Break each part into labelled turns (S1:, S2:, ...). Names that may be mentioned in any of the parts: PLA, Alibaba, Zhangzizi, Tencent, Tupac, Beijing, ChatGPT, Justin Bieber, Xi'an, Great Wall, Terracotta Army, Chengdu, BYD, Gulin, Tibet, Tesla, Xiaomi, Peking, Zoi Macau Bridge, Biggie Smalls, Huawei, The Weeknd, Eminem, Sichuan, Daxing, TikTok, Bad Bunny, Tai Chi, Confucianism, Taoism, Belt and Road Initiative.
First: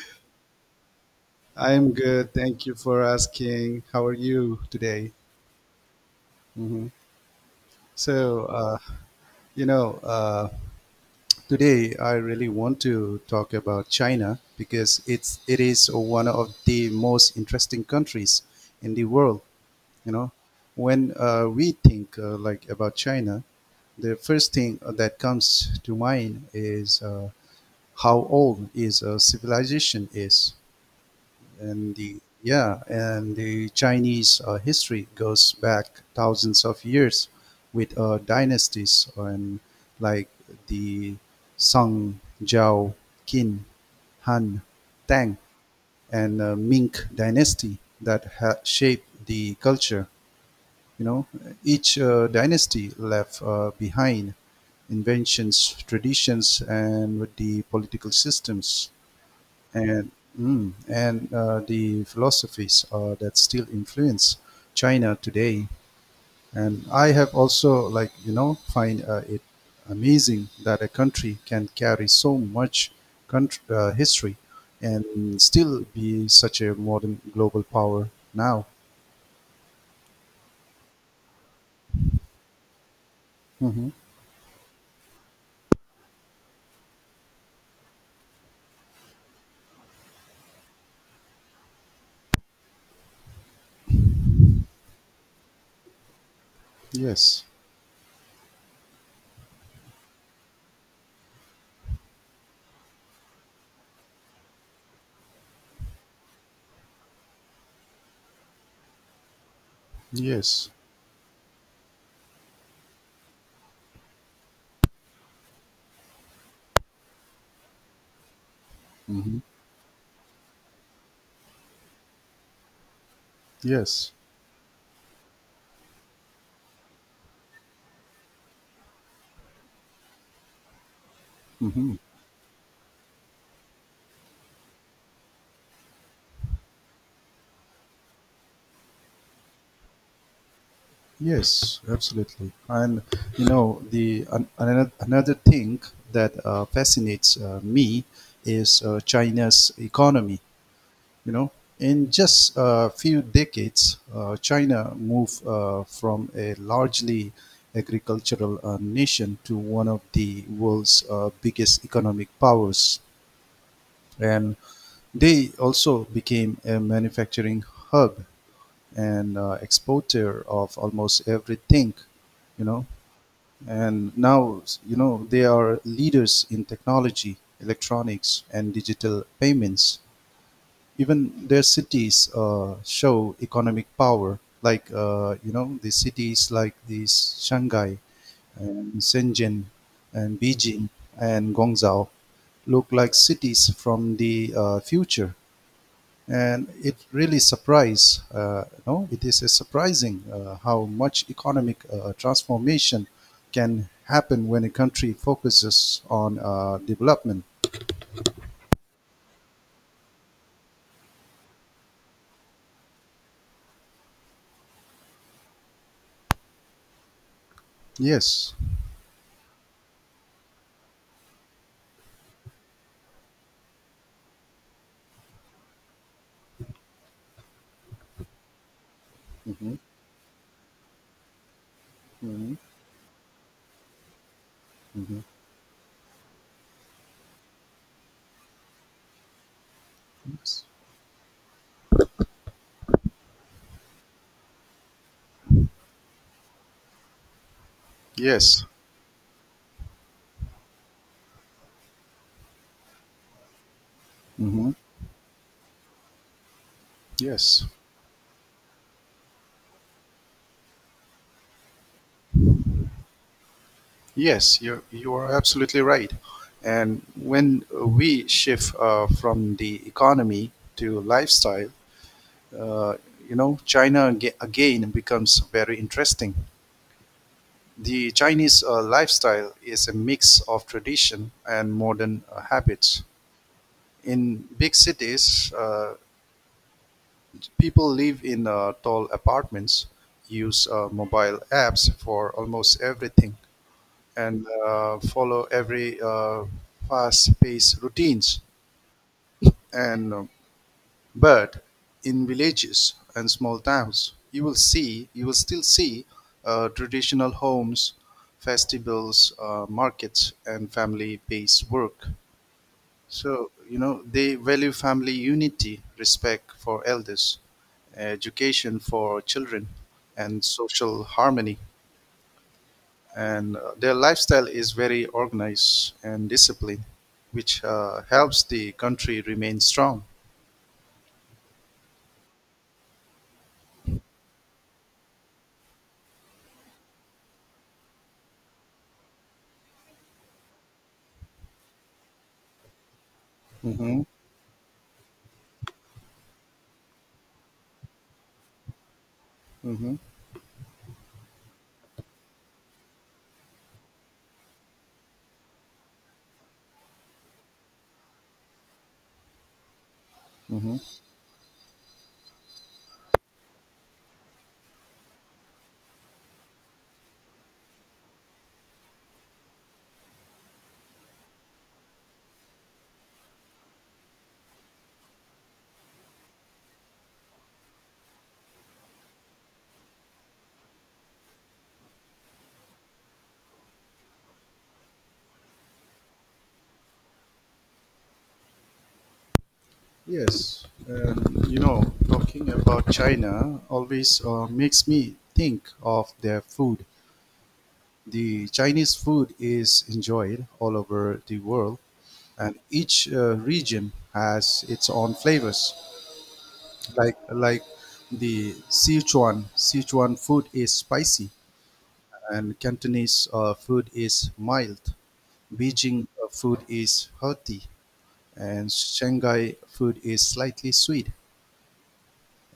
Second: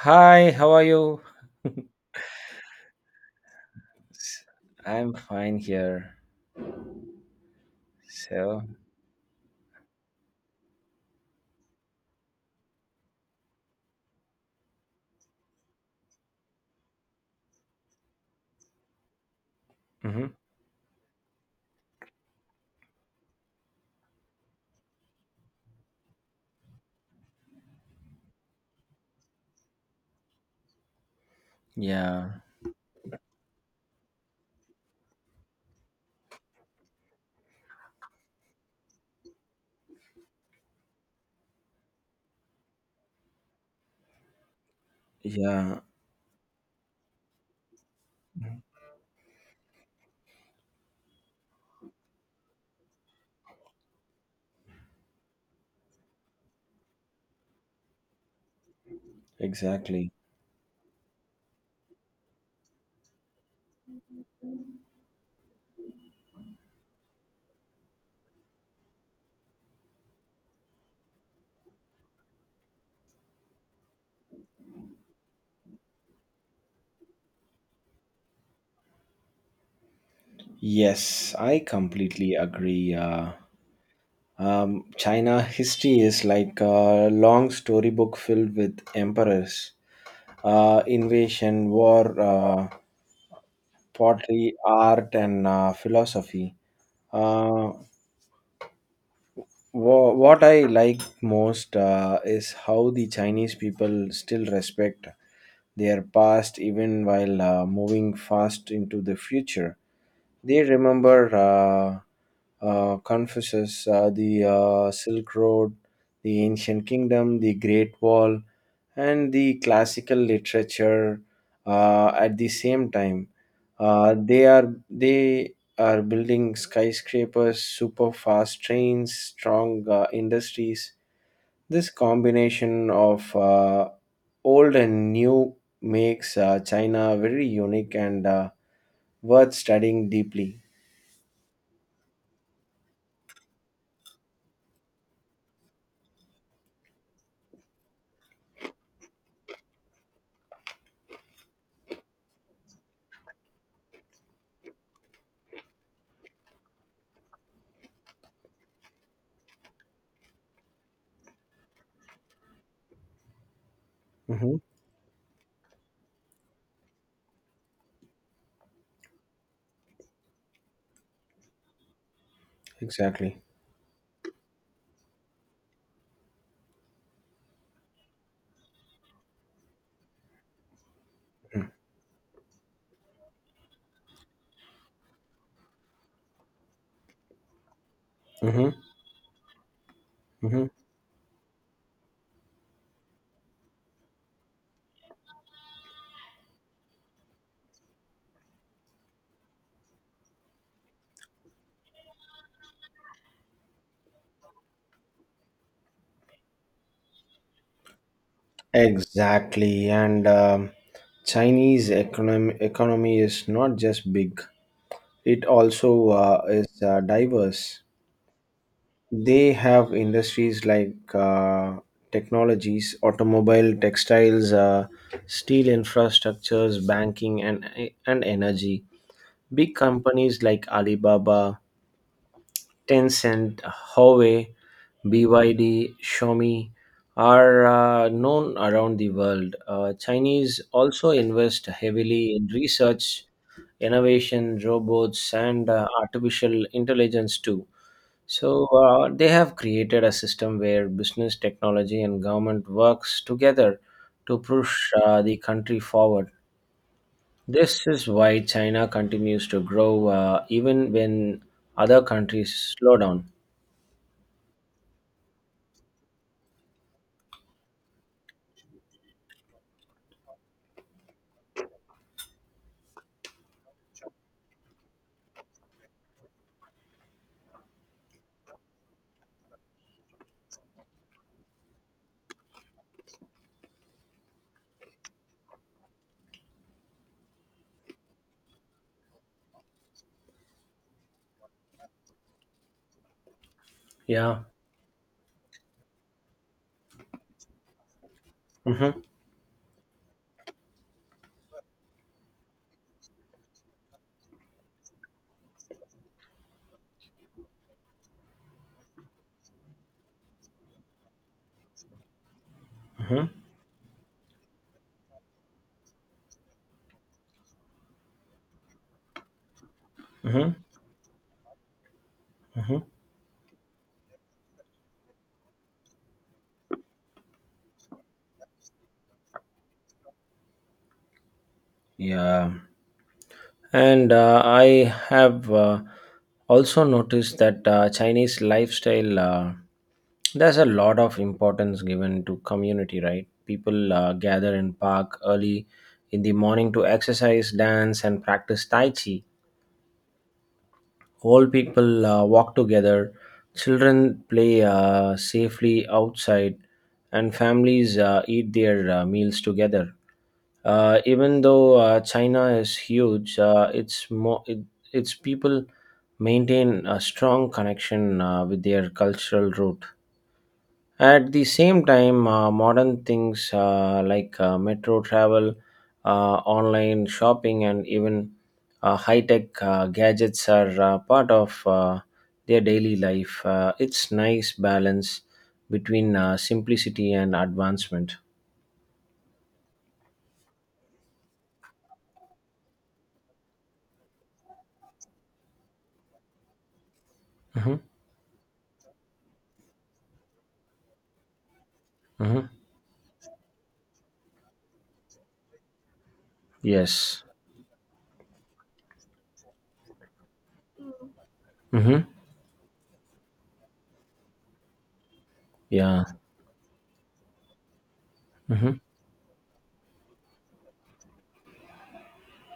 S1: Hi, how are you?
S2: I'm good. Thank you for asking. How are
S1: S-
S2: you today?
S1: I'm fine here.
S2: hmm So,
S1: So,
S2: uh, you know, uh, today I really want to talk about China because it is one of the most interesting countries in the world. You
S1: hmm
S2: know, when we think like about China, the first thing that comes to mind is how old is a civilization is. and the
S1: yeah,
S2: yeah, and the Chinese history goes back thousands of years with dynasties and like the Song, Zhao, Qin, Han, Tang,
S1: yeah,
S2: and Ming dynasty that shaped the culture. You know, each dynasty left behind inventions, traditions, and with the political systems and
S1: exactly.
S2: the philosophies that still influence China today. And I have also like you know find it amazing that a country can carry so much country, history and still be such a modern global power now.
S1: Yes, I completely agree.
S2: hmm
S1: China history is like a long storybook filled with emperors, invasion, war, pottery, art, and philosophy.
S2: Yes,
S1: Uh, what I like most is how the Chinese people still respect their past even while moving fast into the future. They
S2: yes,
S1: remember Confucius, the Silk Road, the ancient kingdom, the Great Wall, and
S2: hmm
S1: the classical literature at the same time.
S2: yes.
S1: They are building skyscrapers, super fast trains, strong industries. This
S2: hmm
S1: combination of old and new makes China very unique and worth studying deeply.
S2: Yes, absolutely. And you know, the an, another another thing that fascinates me is China's economy. You know, in just a few decades, China moved from a largely agricultural nation to one of the world's biggest economic powers,
S1: hmm
S2: and they also became a manufacturing hub and exporter of almost everything, you know.
S1: Exactly.
S2: And now, you know, they are leaders in technology, electronics, and digital payments. Even their
S1: Mm-hmm.
S2: cities show economic power, like, you know, the cities like these Shanghai
S1: Mm-hmm.
S2: and Shenzhen and
S1: Mm-hmm.
S2: Beijing and Guangzhou look like cities from the future, and it really surprised. No, it is a surprising how much economic transformation can happen when a country focuses on development.
S1: Exactly, and Chinese economy is not just big; it also is diverse.
S2: Yes.
S1: They have industries like technologies, automobile, textiles, steel infrastructures, banking, and energy. Big
S2: hmm
S1: companies like Alibaba,
S2: hmm
S1: Tencent, Huawei,
S2: hmm
S1: BYD, Xiaomi are known around the world. Chinese also invest heavily in research, innovation, robots, and artificial intelligence too.
S2: Yes.
S1: So they have created a system where business, technology, and government works together to
S2: hmm
S1: push the country forward.
S2: Yes.
S1: This is why China continues to grow even when other countries slow down.
S2: Yes. You are absolutely right. And when we shift from the economy to lifestyle, uh, you know, China again becomes very interesting. The Chinese lifestyle is a mix of tradition and modern habits. In big cities, people live in tall apartments, use mobile apps for almost everything,
S1: Yeah.
S2: and follow every fast-paced routines.
S1: hmm
S2: And But in villages and small towns, you will still see traditional homes, festivals, markets, and family-based work.
S1: hmm
S2: So, you know, they value family unity, respect for elders, education for children, and
S1: hmm
S2: social harmony.
S1: hmm
S2: And their lifestyle is very organized and disciplined, which helps the country remain strong.
S1: Yeah, and I have also noticed that Chinese lifestyle, there's a lot of importance given to community, right? People
S2: hmm
S1: gather in park early in the morning to exercise, dance, and practice Tai Chi.
S2: hmm
S1: Old people walk together, children play safely outside, and families eat their meals together.
S2: hmm
S1: Even though China is huge, its its people maintain a strong connection with their cultural root. At the same time, modern things like metro travel, uh, online shopping, and even high tech gadgets are part of their daily life. It's nice balance between simplicity and advancement.
S2: Yes, and you know, talking about China always makes me think of their food.
S1: hmm
S2: The Chinese food is enjoyed all over the world,
S1: hmm
S2: and each region has its own flavors. Like
S1: Yes.
S2: like the Sichuan food is spicy,
S1: hmm
S2: and Cantonese food is mild.
S1: Yeah,
S2: Beijing food is hearty, and
S1: mhm,
S2: Shanghai food is slightly sweet.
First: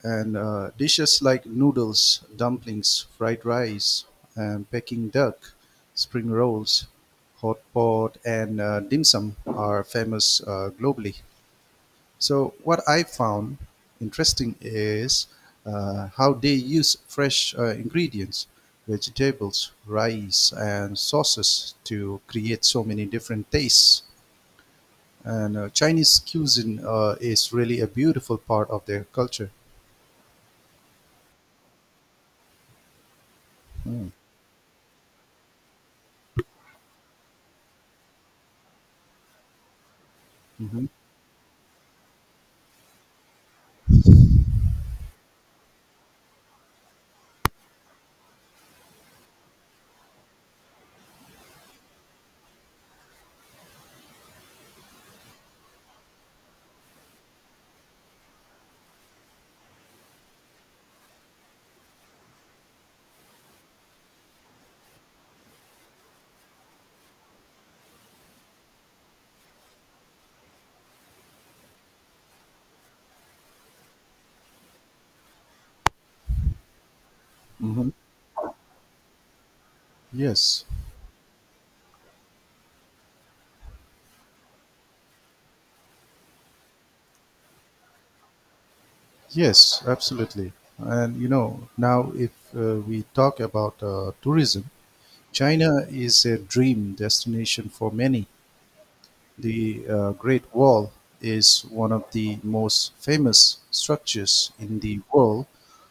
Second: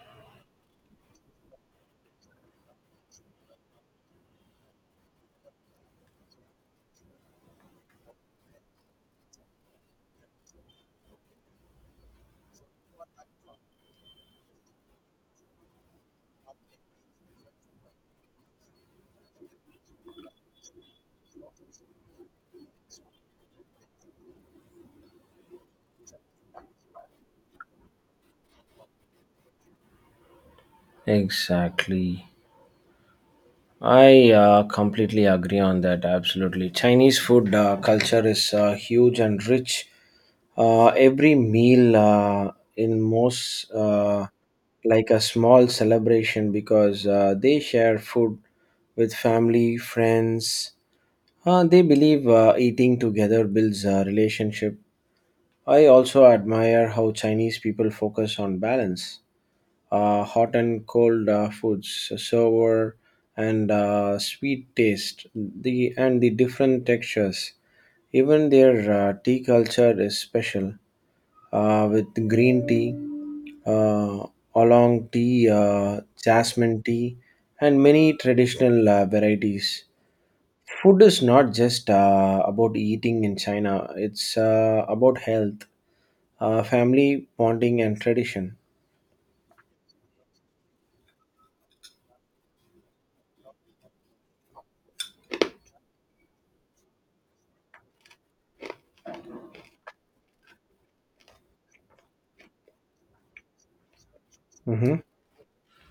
S2: And dishes like noodles, dumplings, fried rice, and Peking duck, spring rolls, hot pot, and dim sum are famous globally. So, what I found interesting is how they use fresh ingredients, vegetables, rice, and sauces to create so many different tastes. And Chinese cuisine is really a beautiful part of their culture.
S1: exactly.
S2: Mm.
S1: I completely agree on that. Absolutely. Chinese food culture is huge and rich.
S2: Mhm.
S1: Every meal in most like a small celebration because they share food with family, friends. They believe eating together builds a relationship. I also admire how Chinese people focus on balance. Hot and cold foods, sour and sweet taste, the different textures. Even their tea culture is special, with green tea, uh, oolong tea, jasmine tea, and
S2: Mhm.
S1: many traditional varieties.
S2: Yes,
S1: Food is not just about eating in China; it's about health, family bonding, and tradition.
S2: yes, absolutely. And you know, now if we talk about tourism, China is a dream destination for many. The Great Wall is one of the most famous structures in
S1: Mm-hmm.
S2: the world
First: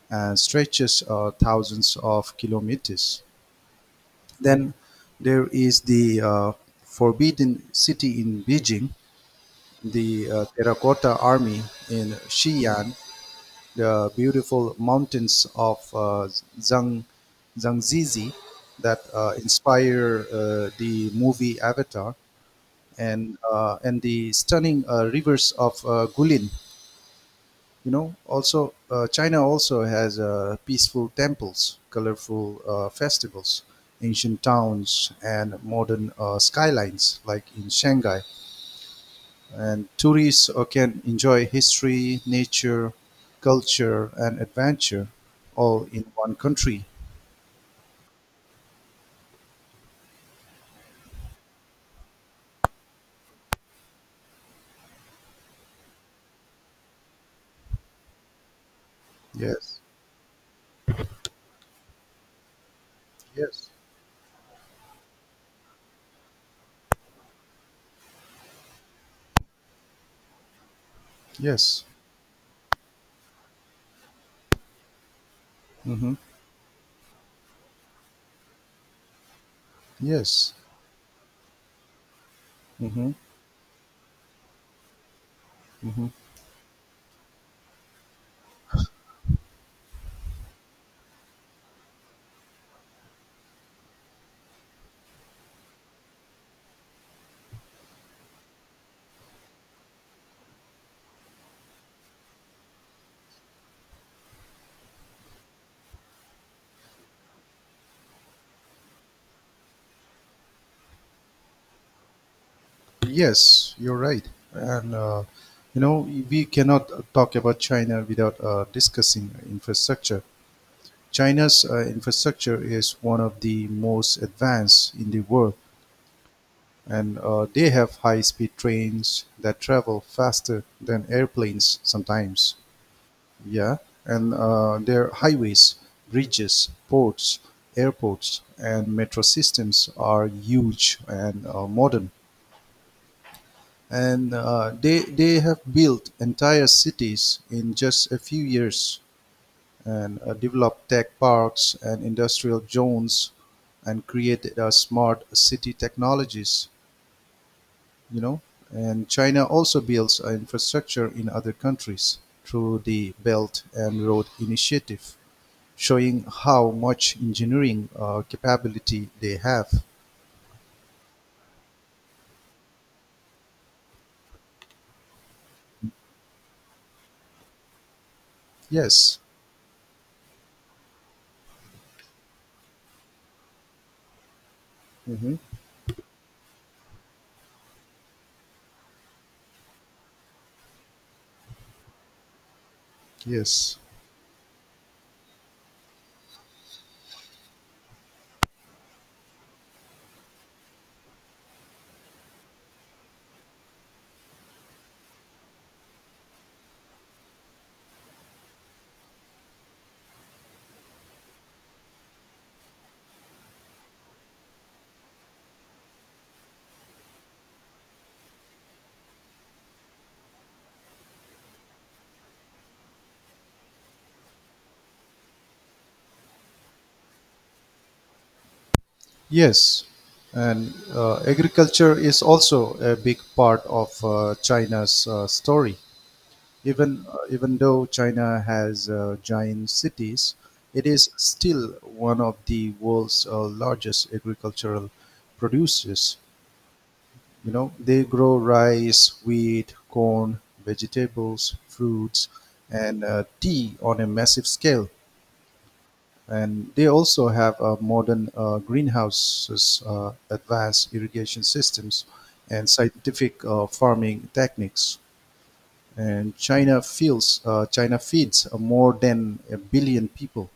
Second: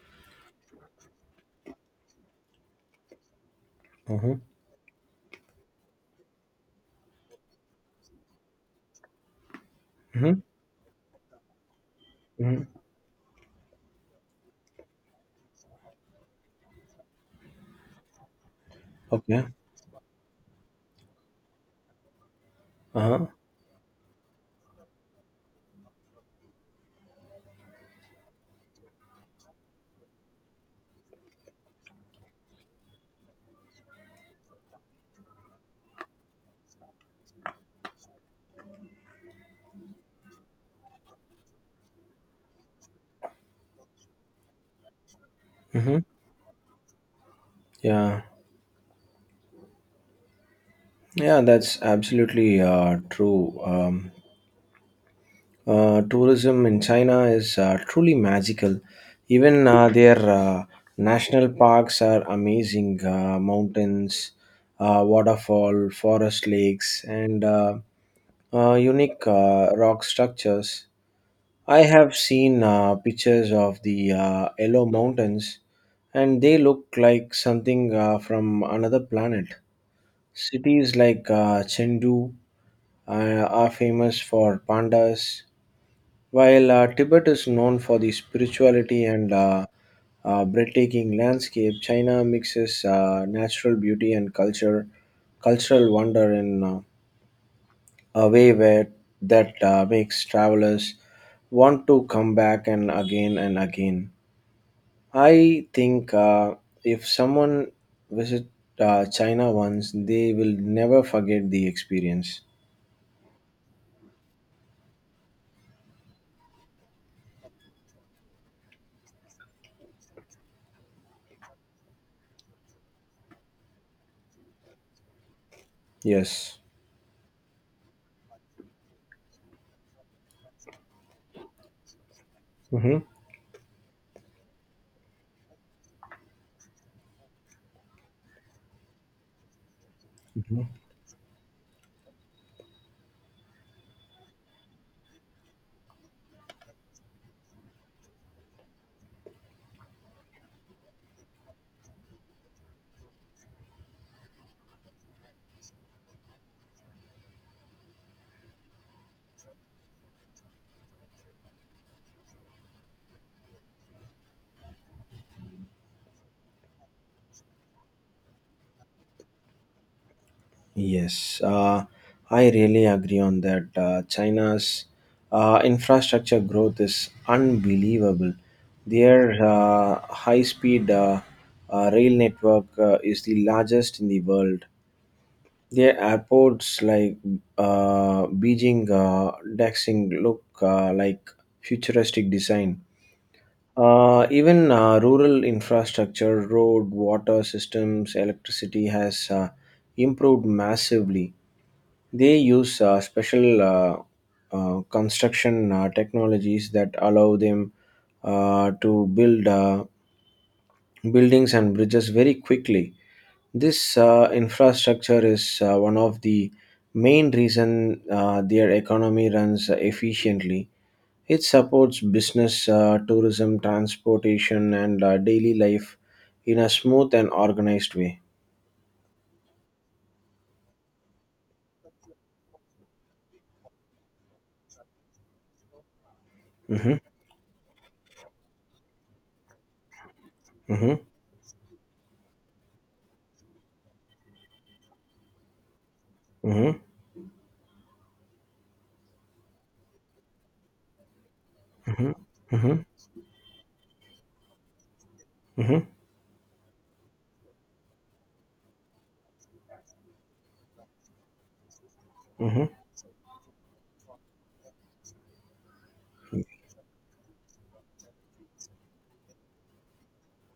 S2: and stretches thousands of kilometers.
S1: Mm-hmm.
S2: Then there is the Forbidden City in Beijing, the
S1: Mm-hmm.
S2: Terracotta Army in Xi'an, the beautiful mountains of Zhang, Zhangzizi that
S1: Okay.
S2: inspire the movie Avatar
S1: Uh-huh.
S2: and the stunning rivers of Gulin. You know, also China also has peaceful temples, colorful festivals, ancient towns, and modern skylines like in Shanghai, and tourists can enjoy history, nature, culture, and adventure all
S1: Mm-hmm.
S2: in one country.
S1: Yeah. Yeah, that's absolutely true. Tourism in China is truly magical. Even
S2: Yes,
S1: their national parks are amazing.
S2: yes,
S1: Mountains, waterfall, forest lakes, and unique rock structures. I
S2: yes,
S1: have seen pictures of the Yellow Mountains,
S2: mm-hmm.
S1: and they look like something from another planet.
S2: Yes,
S1: Cities like Chengdu
S2: mm-hmm.
S1: are famous for pandas,
S2: Mm-hmm.
S1: while Tibet is known for the spirituality and breathtaking landscape. China mixes natural beauty and culture, cultural wonder in a way where that makes travelers want to come back and again and again. I think if someone visit China once, they will never forget the experience.
S2: Yes. You're right, and you know we cannot talk about China without discussing infrastructure. China's infrastructure is one of the most advanced in the world,
S1: Yes.
S2: and they have high speed trains that travel faster than airplanes sometimes.
S1: hmm
S2: Yeah. And their highways, bridges, ports, airports, and metro systems are
S1: hmm
S2: huge and modern, and they have built entire cities in just a few years and developed tech parks and industrial zones and created smart city technologies, you know. And China also builds infrastructure in other countries through the Belt and Road Initiative, showing how much engineering capability they have.
S1: Yes, I really agree on that. China's infrastructure growth is unbelievable.
S2: Yes,
S1: Their high speed rail network is the largest in the world.
S2: hmm
S1: Their airports like Beijing, Daxing look like futuristic design.
S2: yes,
S1: Even rural infrastructure, road, water systems, electricity has improved massively. They use special construction technologies that allow them to build buildings and bridges very quickly. This infrastructure is one of the main reason their economy runs efficiently. It supports business, tourism, transportation, and daily life in a smooth and organized way.
S2: yes. And agriculture is also a big part of China's story.
S1: Mm-hmm,
S2: Even though China has giant cities, it
S1: mm-hmm,
S2: is still one of the world's largest agricultural producers.
S1: mm-hmm,
S2: You know, they grow rice, wheat, corn, vegetables,
S1: mm-hmm,
S2: fruits,
S1: mm-hmm,
S2: and tea on a massive scale.
S1: mm-hmm,
S2: And they also have modern greenhouses, advanced irrigation systems,
S1: Mm-hmm.
S2: and scientific farming techniques, and China feeds more than a billion people,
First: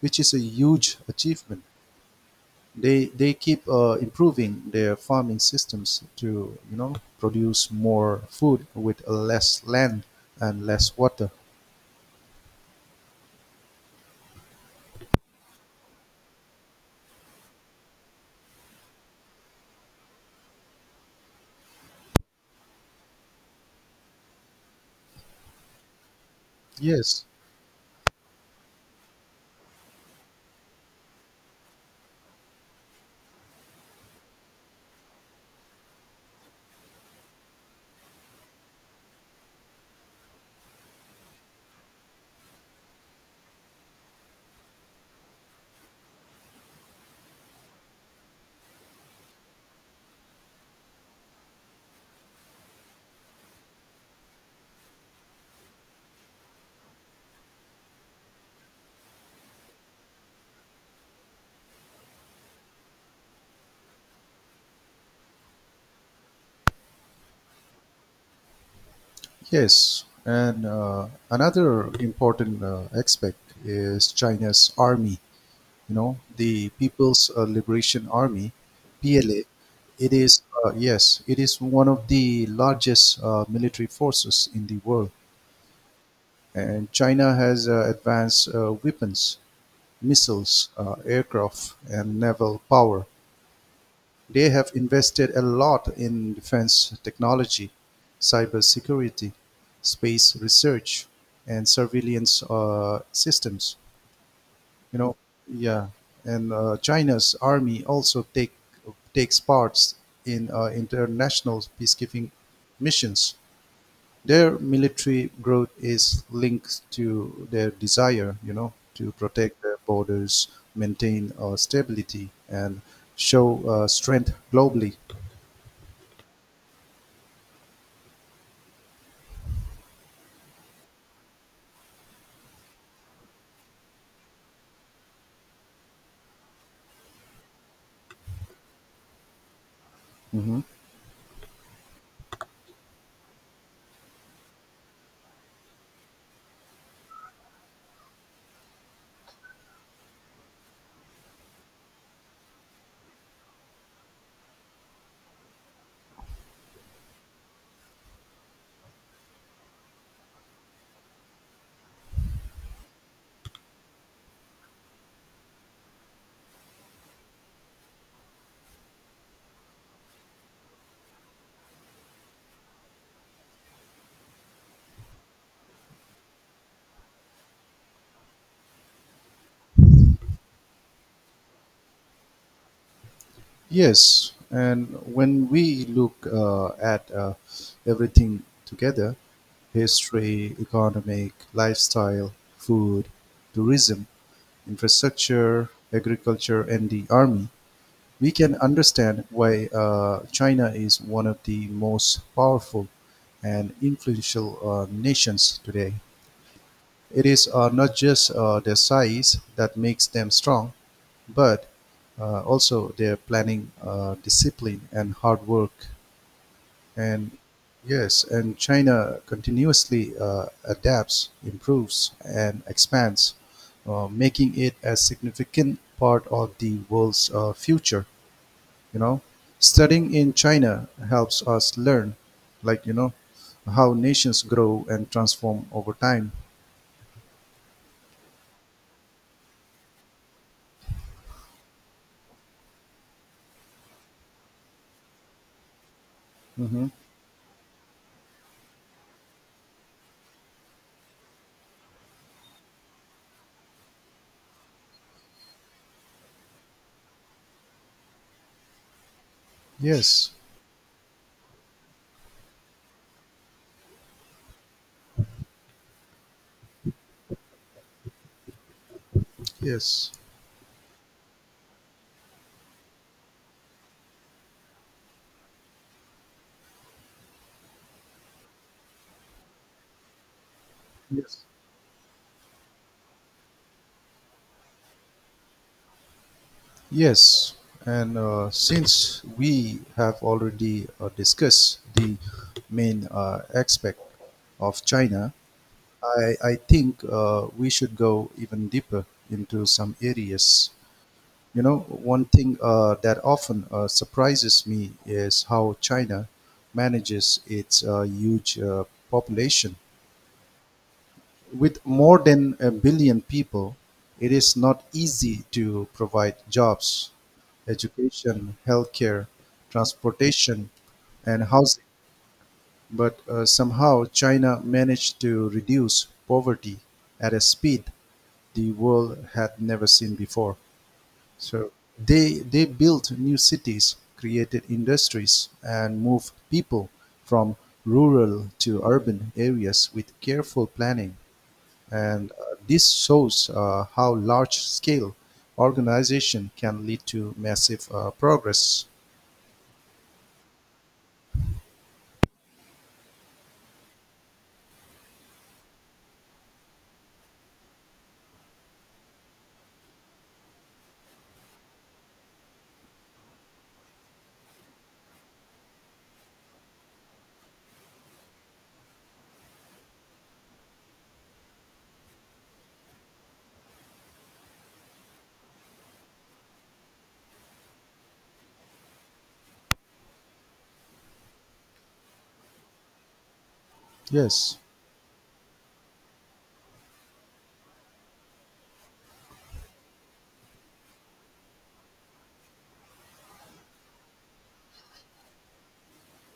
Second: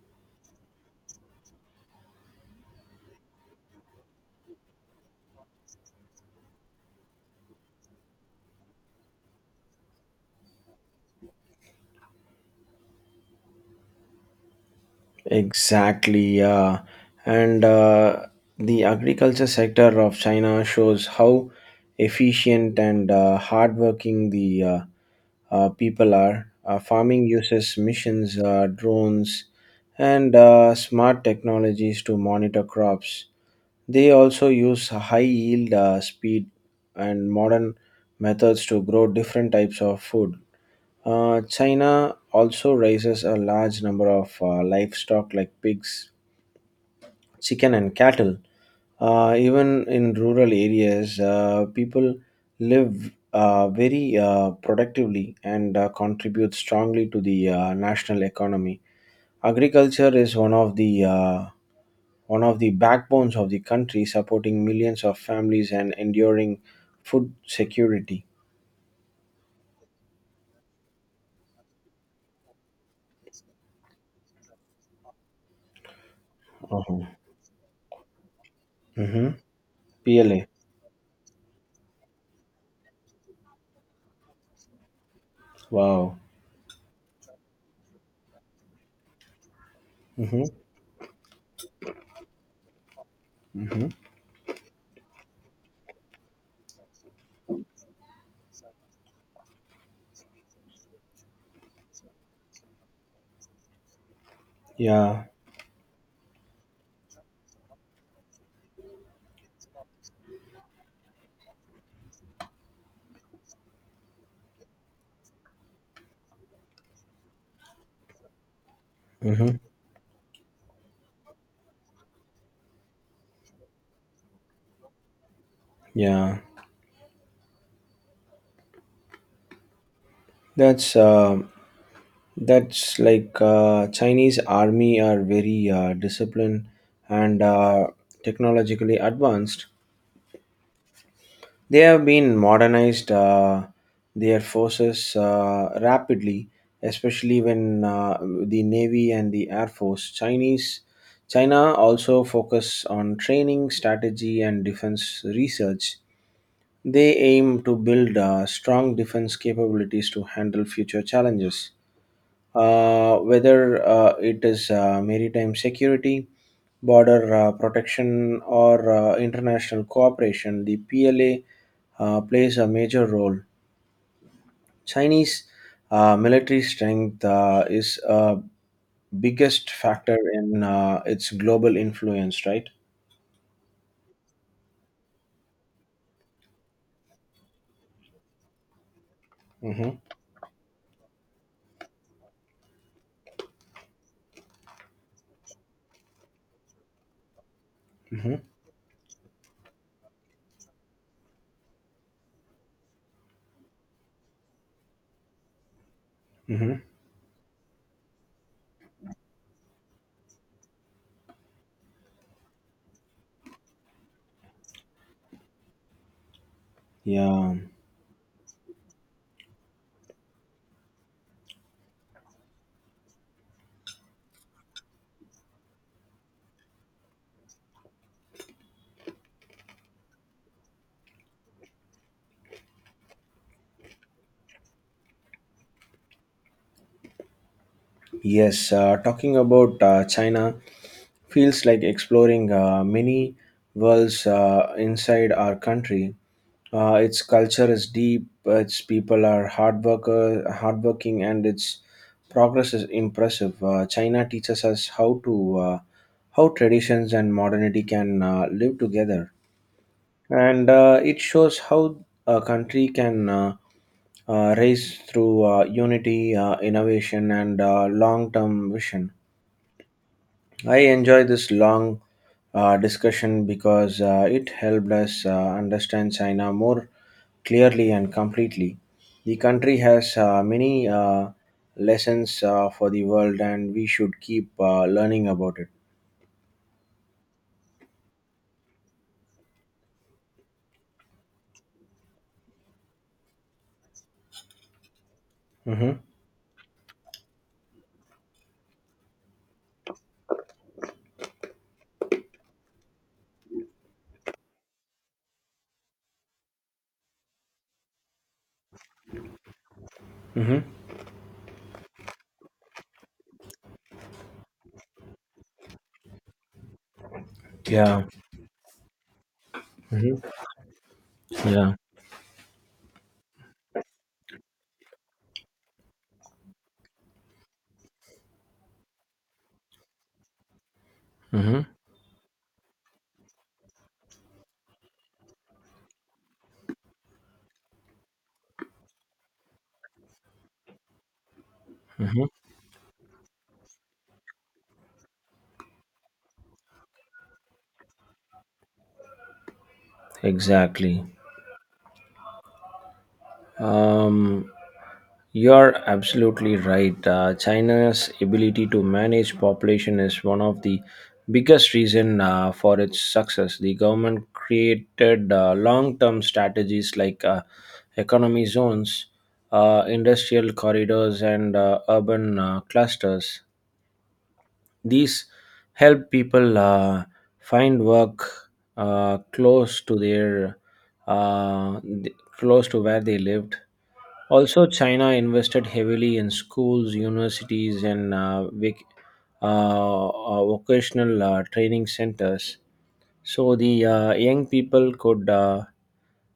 S2: which is a huge achievement. They keep improving their farming systems to, you know, produce more food with less land and less water.
S1: Exactly, yeah. And the agriculture sector of China shows how efficient and hardworking the people are. Farming
S2: Yes,
S1: uses machines, drones, and smart technologies to monitor crops. They also use high yield, speed, and modern methods to grow different types of food. China also raises a large number of livestock like pigs, chicken, and cattle. Even in rural areas, people live very productively and contribute strongly to the national economy. Agriculture is one of the backbones of the country, supporting millions of families and enduring food security.
S2: yes, and another important aspect is China's army. You know, the
S1: Uh-huh.
S2: People's Liberation Army,
S1: hmm
S2: PLA. It is
S1: PLA.
S2: uh, yes, it is one of the largest military forces in the world,
S1: Wow.
S2: and China has advanced weapons,
S1: hmm
S2: missiles, aircraft, and naval power.
S1: hmm
S2: They have invested a lot in defense technology, cybersecurity, space research, and surveillance systems. You know,
S1: Yeah.
S2: yeah, and china's army also take takes parts in international peacekeeping missions. Their military growth is linked to their desire, you know, to
S1: Mm-hmm.
S2: protect their borders, maintain stability, and show strength globally.
S1: Yeah. That's uh, that's like Chinese army are very disciplined and technologically advanced.
S2: Mhm.
S1: They have been modernized their forces rapidly, especially when the navy and the air force. Chinese China also focus on training, strategy, and defense research. They aim to build strong defense capabilities to handle future challenges, whether it is maritime security, border protection, or international cooperation. The PLA plays a major role. Chinese military strength is a biggest factor in its global influence, right?
S2: Yes, and when we look at everything together,
S1: Mm-hmm.
S2: history, economic, lifestyle, food, tourism, infrastructure, agriculture, and the army, we
S1: Mm-hmm.
S2: can understand why China is one of the most powerful and influential nations today.
S1: Mm-hmm.
S2: It is not just their size that makes them strong, but also their planning, discipline, and hard work. And
S1: Yeah.
S2: yes, and China continuously adapts, improves, and expands, making it a significant part of the world's future. You know, studying in China helps us learn, like, you know, how nations grow and transform over time.
S1: Yes. Talking about China, feels like exploring many worlds inside our country.
S2: hmm
S1: Its culture is deep, its people are hardworking, and its progress is impressive. China teaches us how traditions and modernity can live together,
S2: Yes,
S1: and it shows how a country can raise through unity, innovation, and long-term vision.
S2: yes,
S1: I enjoy this long discussion because it helped us understand China more clearly and completely. The country has many
S2: yes.
S1: lessons for the world, and we should keep learning about it.
S2: Yes, and since we have already discussed the main aspect of China,
S1: Mm-hmm.
S2: I think we should go even deeper into some areas. You know, one thing that often surprises me is how China manages its huge population.
S1: Mm-hmm.
S2: With more than a billion people, it is not easy to provide jobs,
S1: Yeah.
S2: education, healthcare,
S1: Mm-hmm.
S2: transportation, and
S1: Yeah.
S2: housing. But somehow China managed to reduce poverty at a speed the world had never seen before.
S1: Mm-hmm.
S2: So they built new cities, created industries, and moved people from rural to urban areas with careful planning.
S1: Mm-hmm.
S2: And this shows how large scale organization can lead to massive progress.
S1: Exactly. Um, you're absolutely right. China's ability to manage population is one of the biggest reason for its success. The government created long-term strategies like economy zones, industrial corridors, and urban clusters. These help people find work uh, close to their close to where they lived.
S2: Yes.
S1: Also, China invested heavily in schools, universities, and vocational training centers. So the young people could uh,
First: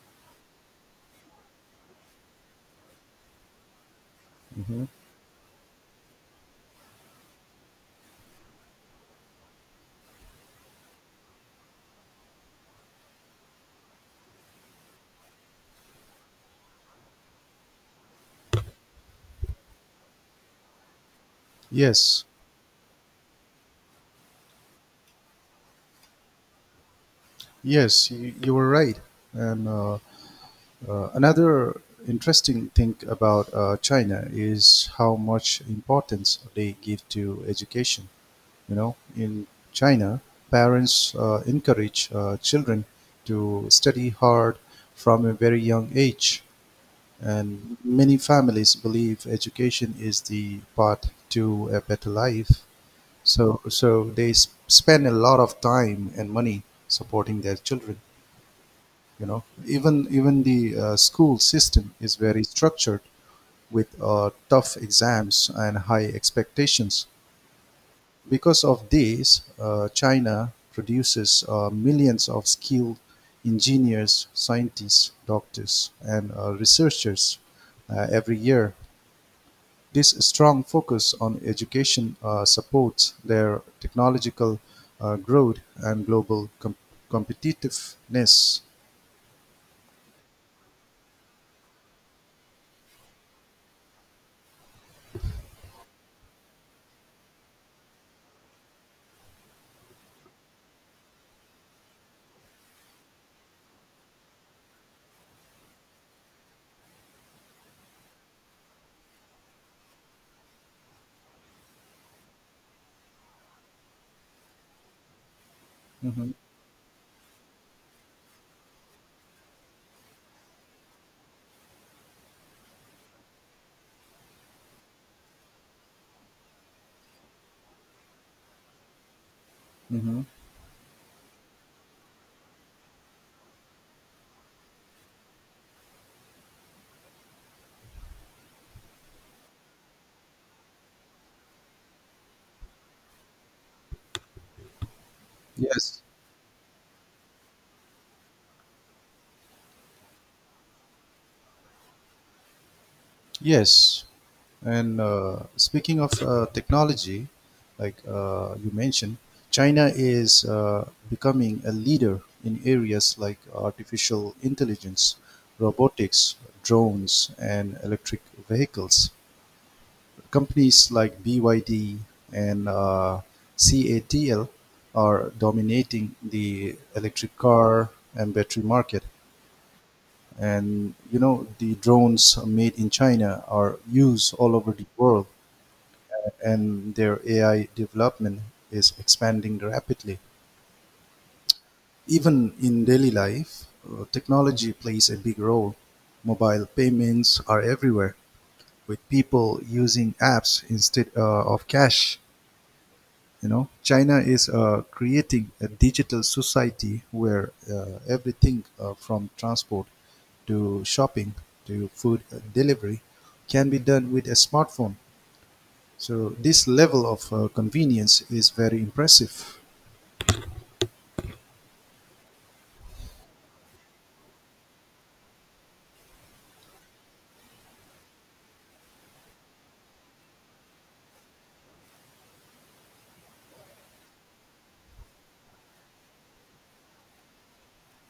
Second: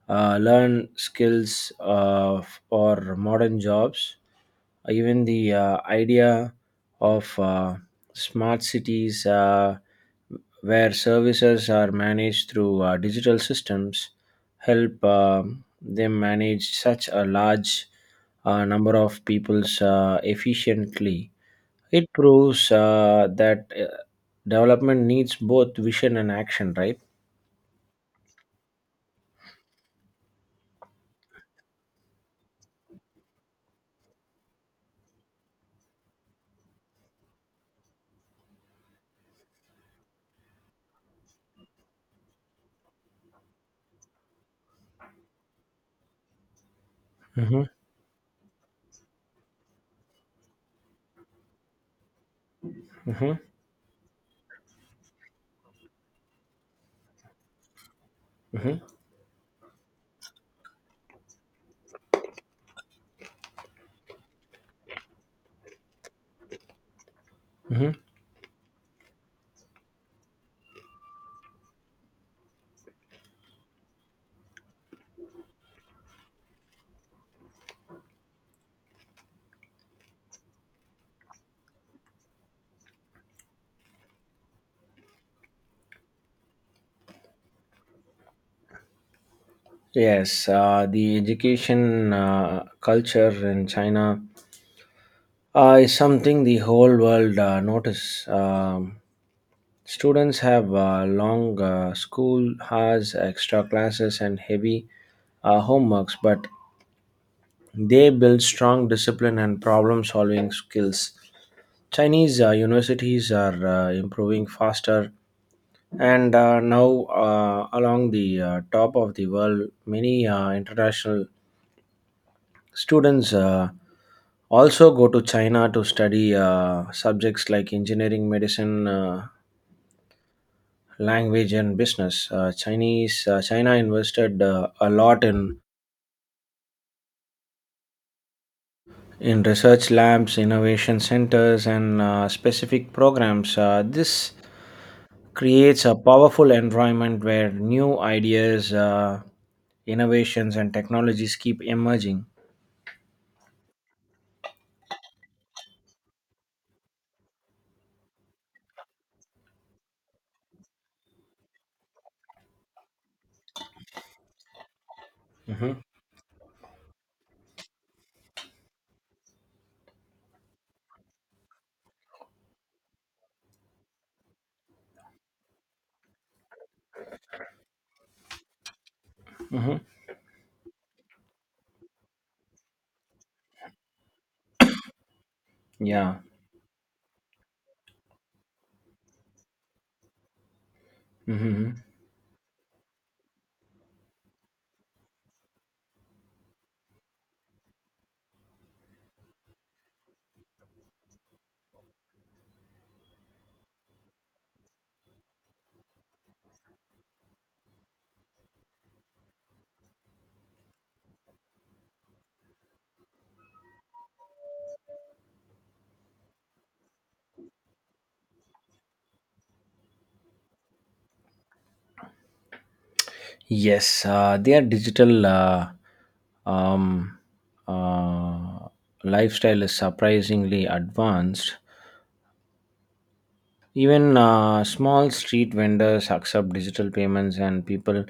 S1: uh, learn skills for modern jobs.
S2: Mhm.
S1: Even the idea of smart cities, where services are managed through digital systems, help them manage such a large number of peoples efficiently. It
S2: Yes,
S1: proves that development needs both vision and action, right?
S2: yes, you were right. And another interesting thing about China is how much importance they give to education. You know, in China, parents encourage children to study hard from a very young age,
S1: Mhm,
S2: and many families believe education is the path to a better life.
S1: mhm,
S2: So spend a lot of time and money supporting their children.
S1: mhm,
S2: You know, even the school system is very structured with tough exams and high expectations.
S1: mhm.
S2: Because of this, China produces millions of skilled engineers, scientists, doctors, and researchers every year. This strong focus on education supports their technological growth and global competitiveness.
S1: Yes, the education culture in China is something the whole world notice. Students have long school hours, extra classes, and heavy homeworks, but they build strong discipline and problem solving skills. Chinese universities are improving faster
S2: Mhm,
S1: and now along the top of the world. Many international students also go to China to study subjects like engineering, medicine,
S2: mhm.
S1: language and business. Chinese China invested a lot in research labs, innovation centers and specific programs. This creates a
S2: Yes,
S1: powerful environment where new ideas, innovations and technologies keep emerging.
S2: yes. And speaking of technology, like you mentioned, China is becoming a leader in areas like artificial intelligence,
S1: Mhm.
S2: robotics, drones, and electric vehicles. Companies like BYD and CATL are dominating the electric car and battery market.
S1: hmm
S2: And you know, the drones made in China are used all over the world,
S1: Yeah.
S2: and their AI development is expanding rapidly.
S1: hmm
S2: Even in daily life, technology plays a big role. Mobile payments are everywhere, with people using apps instead of cash. You know, China is creating a digital society where everything from transport to shopping to food delivery can be done with a smartphone, so this level of convenience is very impressive.
S1: Yes, they are digital um, uh, lifestyle is surprisingly advanced. Even small street vendors accept digital payments, and people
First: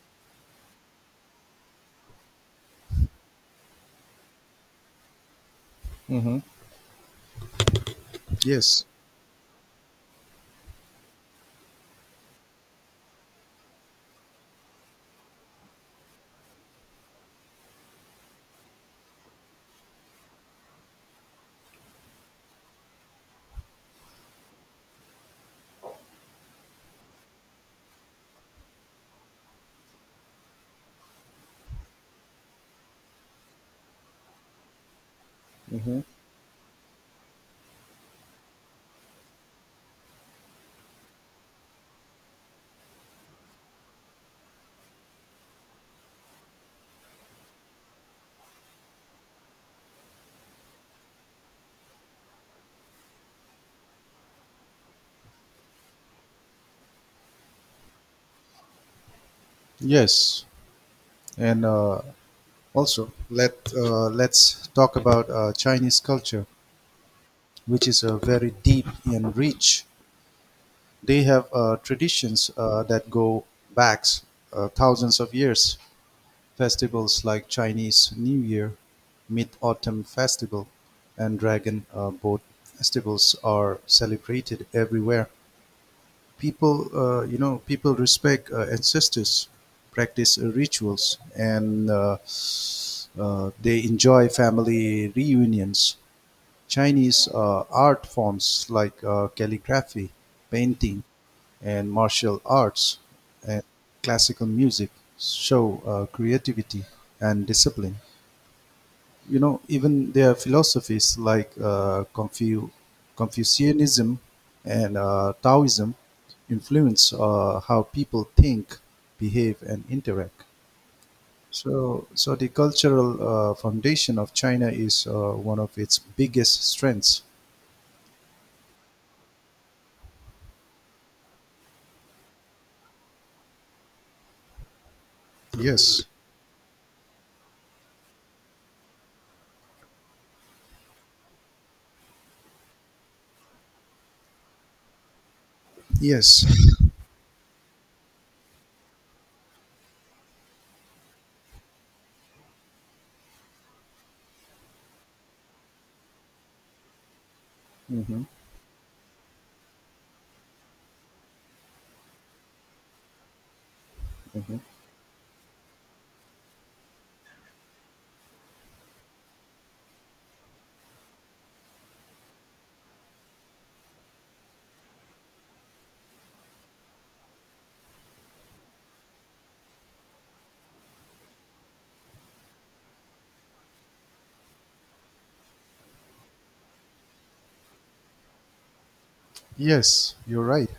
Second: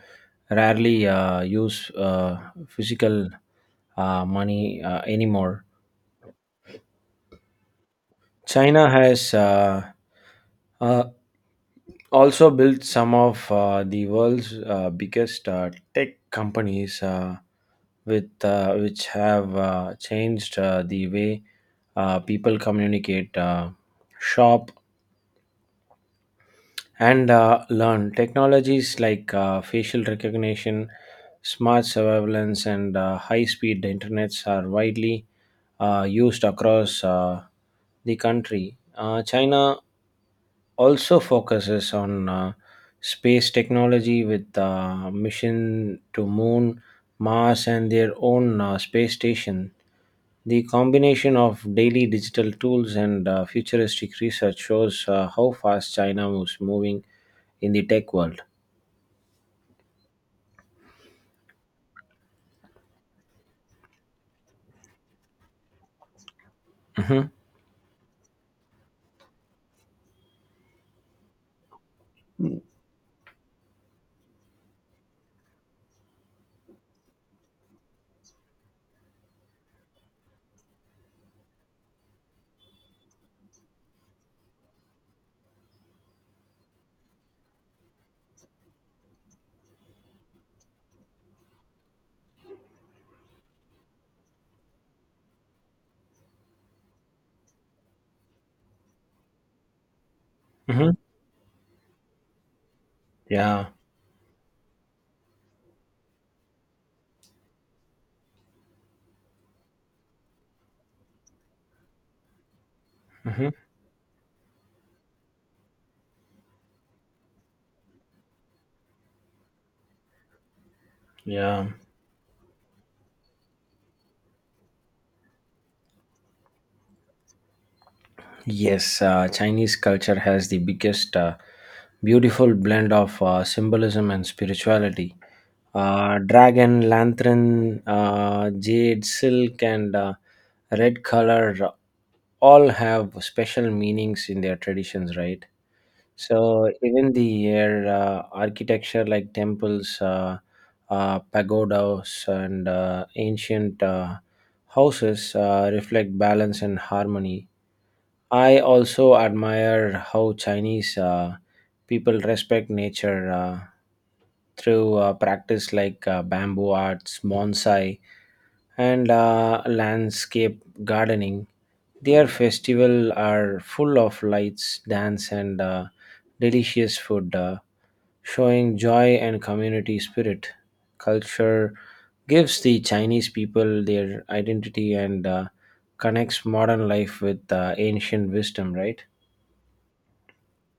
S1: rarely use physical money anymore.
S2: hmm yes.
S1: China has uh, also built some of the world's biggest tech companies, with which have changed the way people communicate, shop, and learn. Technologies like facial recognition, smart surveillance, and high-speed internets are widely
S2: hmm
S1: used across the country. China also focuses on space technology with mission to moon, mars and their own space station. The combination of daily digital tools and futuristic research shows how fast China was moving in the tech world.
S2: yes, and also let let's talk about Chinese culture,
S1: hmm
S2: which is very deep and rich. They have traditions that go back thousands of years. Festivals like Chinese New Year, Mid Autumn Festival, and Dragon Boat festivals are celebrated everywhere. People, people respect ancestors, practice rituals, and they enjoy family reunions. Chinese art forms like calligraphy,
S1: hmm
S2: painting, and martial arts and
S1: yeah
S2: classical music show creativity and discipline. You know, even their philosophies like
S1: hmm
S2: Confucianism and Taoism influence how people think, behave, and interact.
S1: yeah.
S2: So the cultural foundation of China is one of its biggest strengths.
S1: Yes, Chinese culture has the biggest, beautiful blend of symbolism and spirituality.
S2: Yes,
S1: Dragon, lantern, jade, silk, and red color all have special meanings in their traditions, right?
S2: yes,
S1: So even the architecture, like temples, pagodas, and ancient houses reflect balance and harmony.
S2: hmm
S1: I also admire how Chinese people respect nature
S2: hmm
S1: through practice like bamboo arts, bonsai, and landscape gardening. Their festival are full of lights, dance, and delicious food, showing joy and community spirit. Culture gives the Chinese people their identity and connects modern life with ancient wisdom, right?
S2: yes, you're right.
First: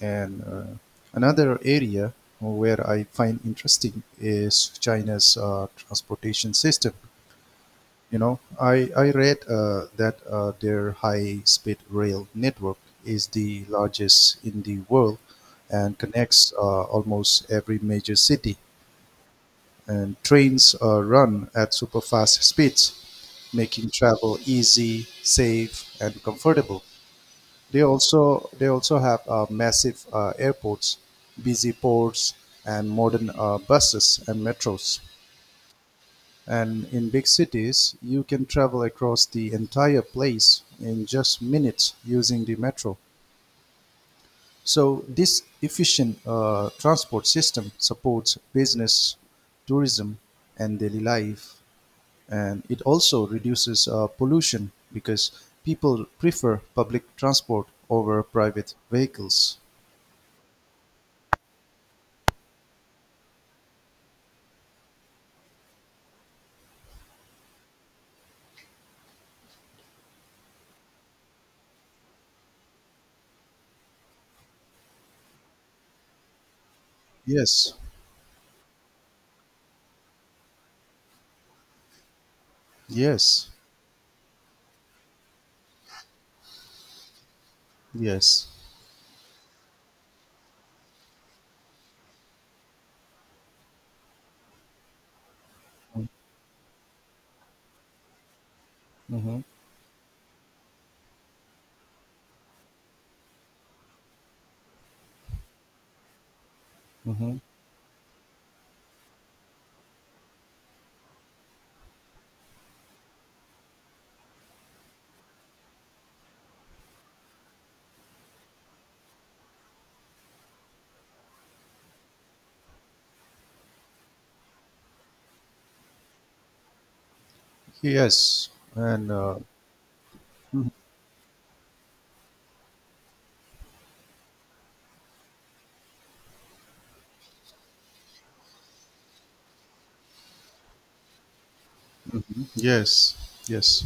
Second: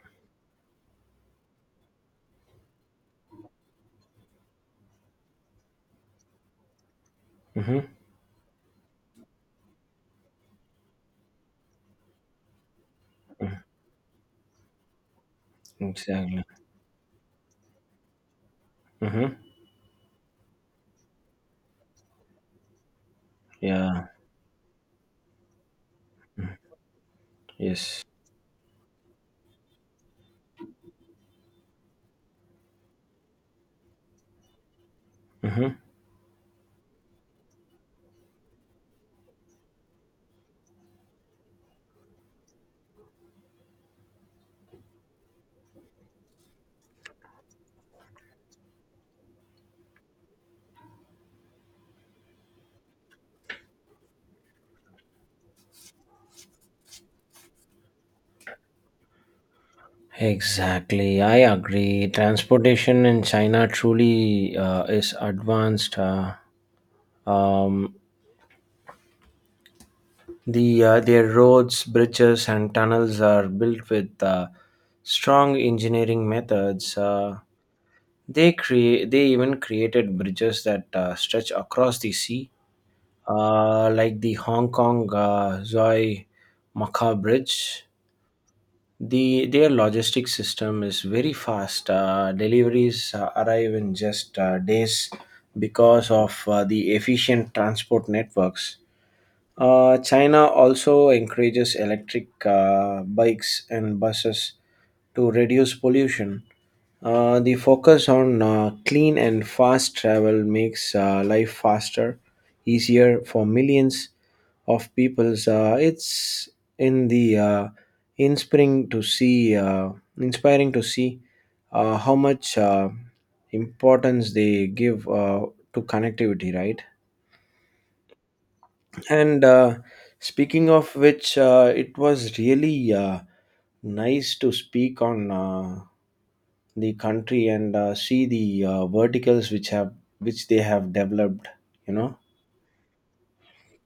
S2: And another area where I find interesting is China's transportation system.
S1: Mm-hmm.
S2: You know, I read that their high speed rail network is
S1: Mm-hmm.
S2: the largest in the world and
S1: Exactly.
S2: connects almost every major city.
S1: Mm-hmm.
S2: And trains run at super fast speeds, making
S1: Yeah.
S2: travel easy, safe, and
S1: Mm.
S2: comfortable. They
S1: Yes.
S2: also they also have massive airports, busy ports, and modern buses and metros.
S1: Mm-hmm.
S2: And in big cities, you can travel across the entire place in just minutes using the metro. So this efficient transport system supports business, tourism, and daily life. And it also reduces pollution because people prefer public transport over private vehicles.
S1: Exactly, I agree. Transportation in China truly is advanced. Um, The their roads, bridges, and tunnels are built with strong engineering methods.
S2: Yes,
S1: They create they even created bridges that stretch across the sea,
S2: yes,
S1: like the Hong Kong Zoi Macau Bridge.
S2: yes,
S1: Their logistic system is very fast. Deliveries arrive in just days because of the efficient transport networks.
S2: mm-hmm.
S1: China also encourages electric bikes and buses to reduce pollution.
S2: Mm-hmm.
S1: The focus on clean and fast travel makes life faster, easier for millions of people. It's in the inspiring to see, Inspiring to see how much importance they give to connectivity, right?
S2: Yes, and
S1: And speaking of which, it was really nice to speak on the country and see the verticals which they have developed. You know.
S2: yes, yes.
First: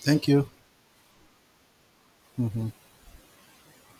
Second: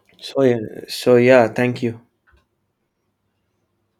S2: Thank
S1: So
S2: you.
S1: yeah, so yeah, thank you.
S2: Mm-hmm.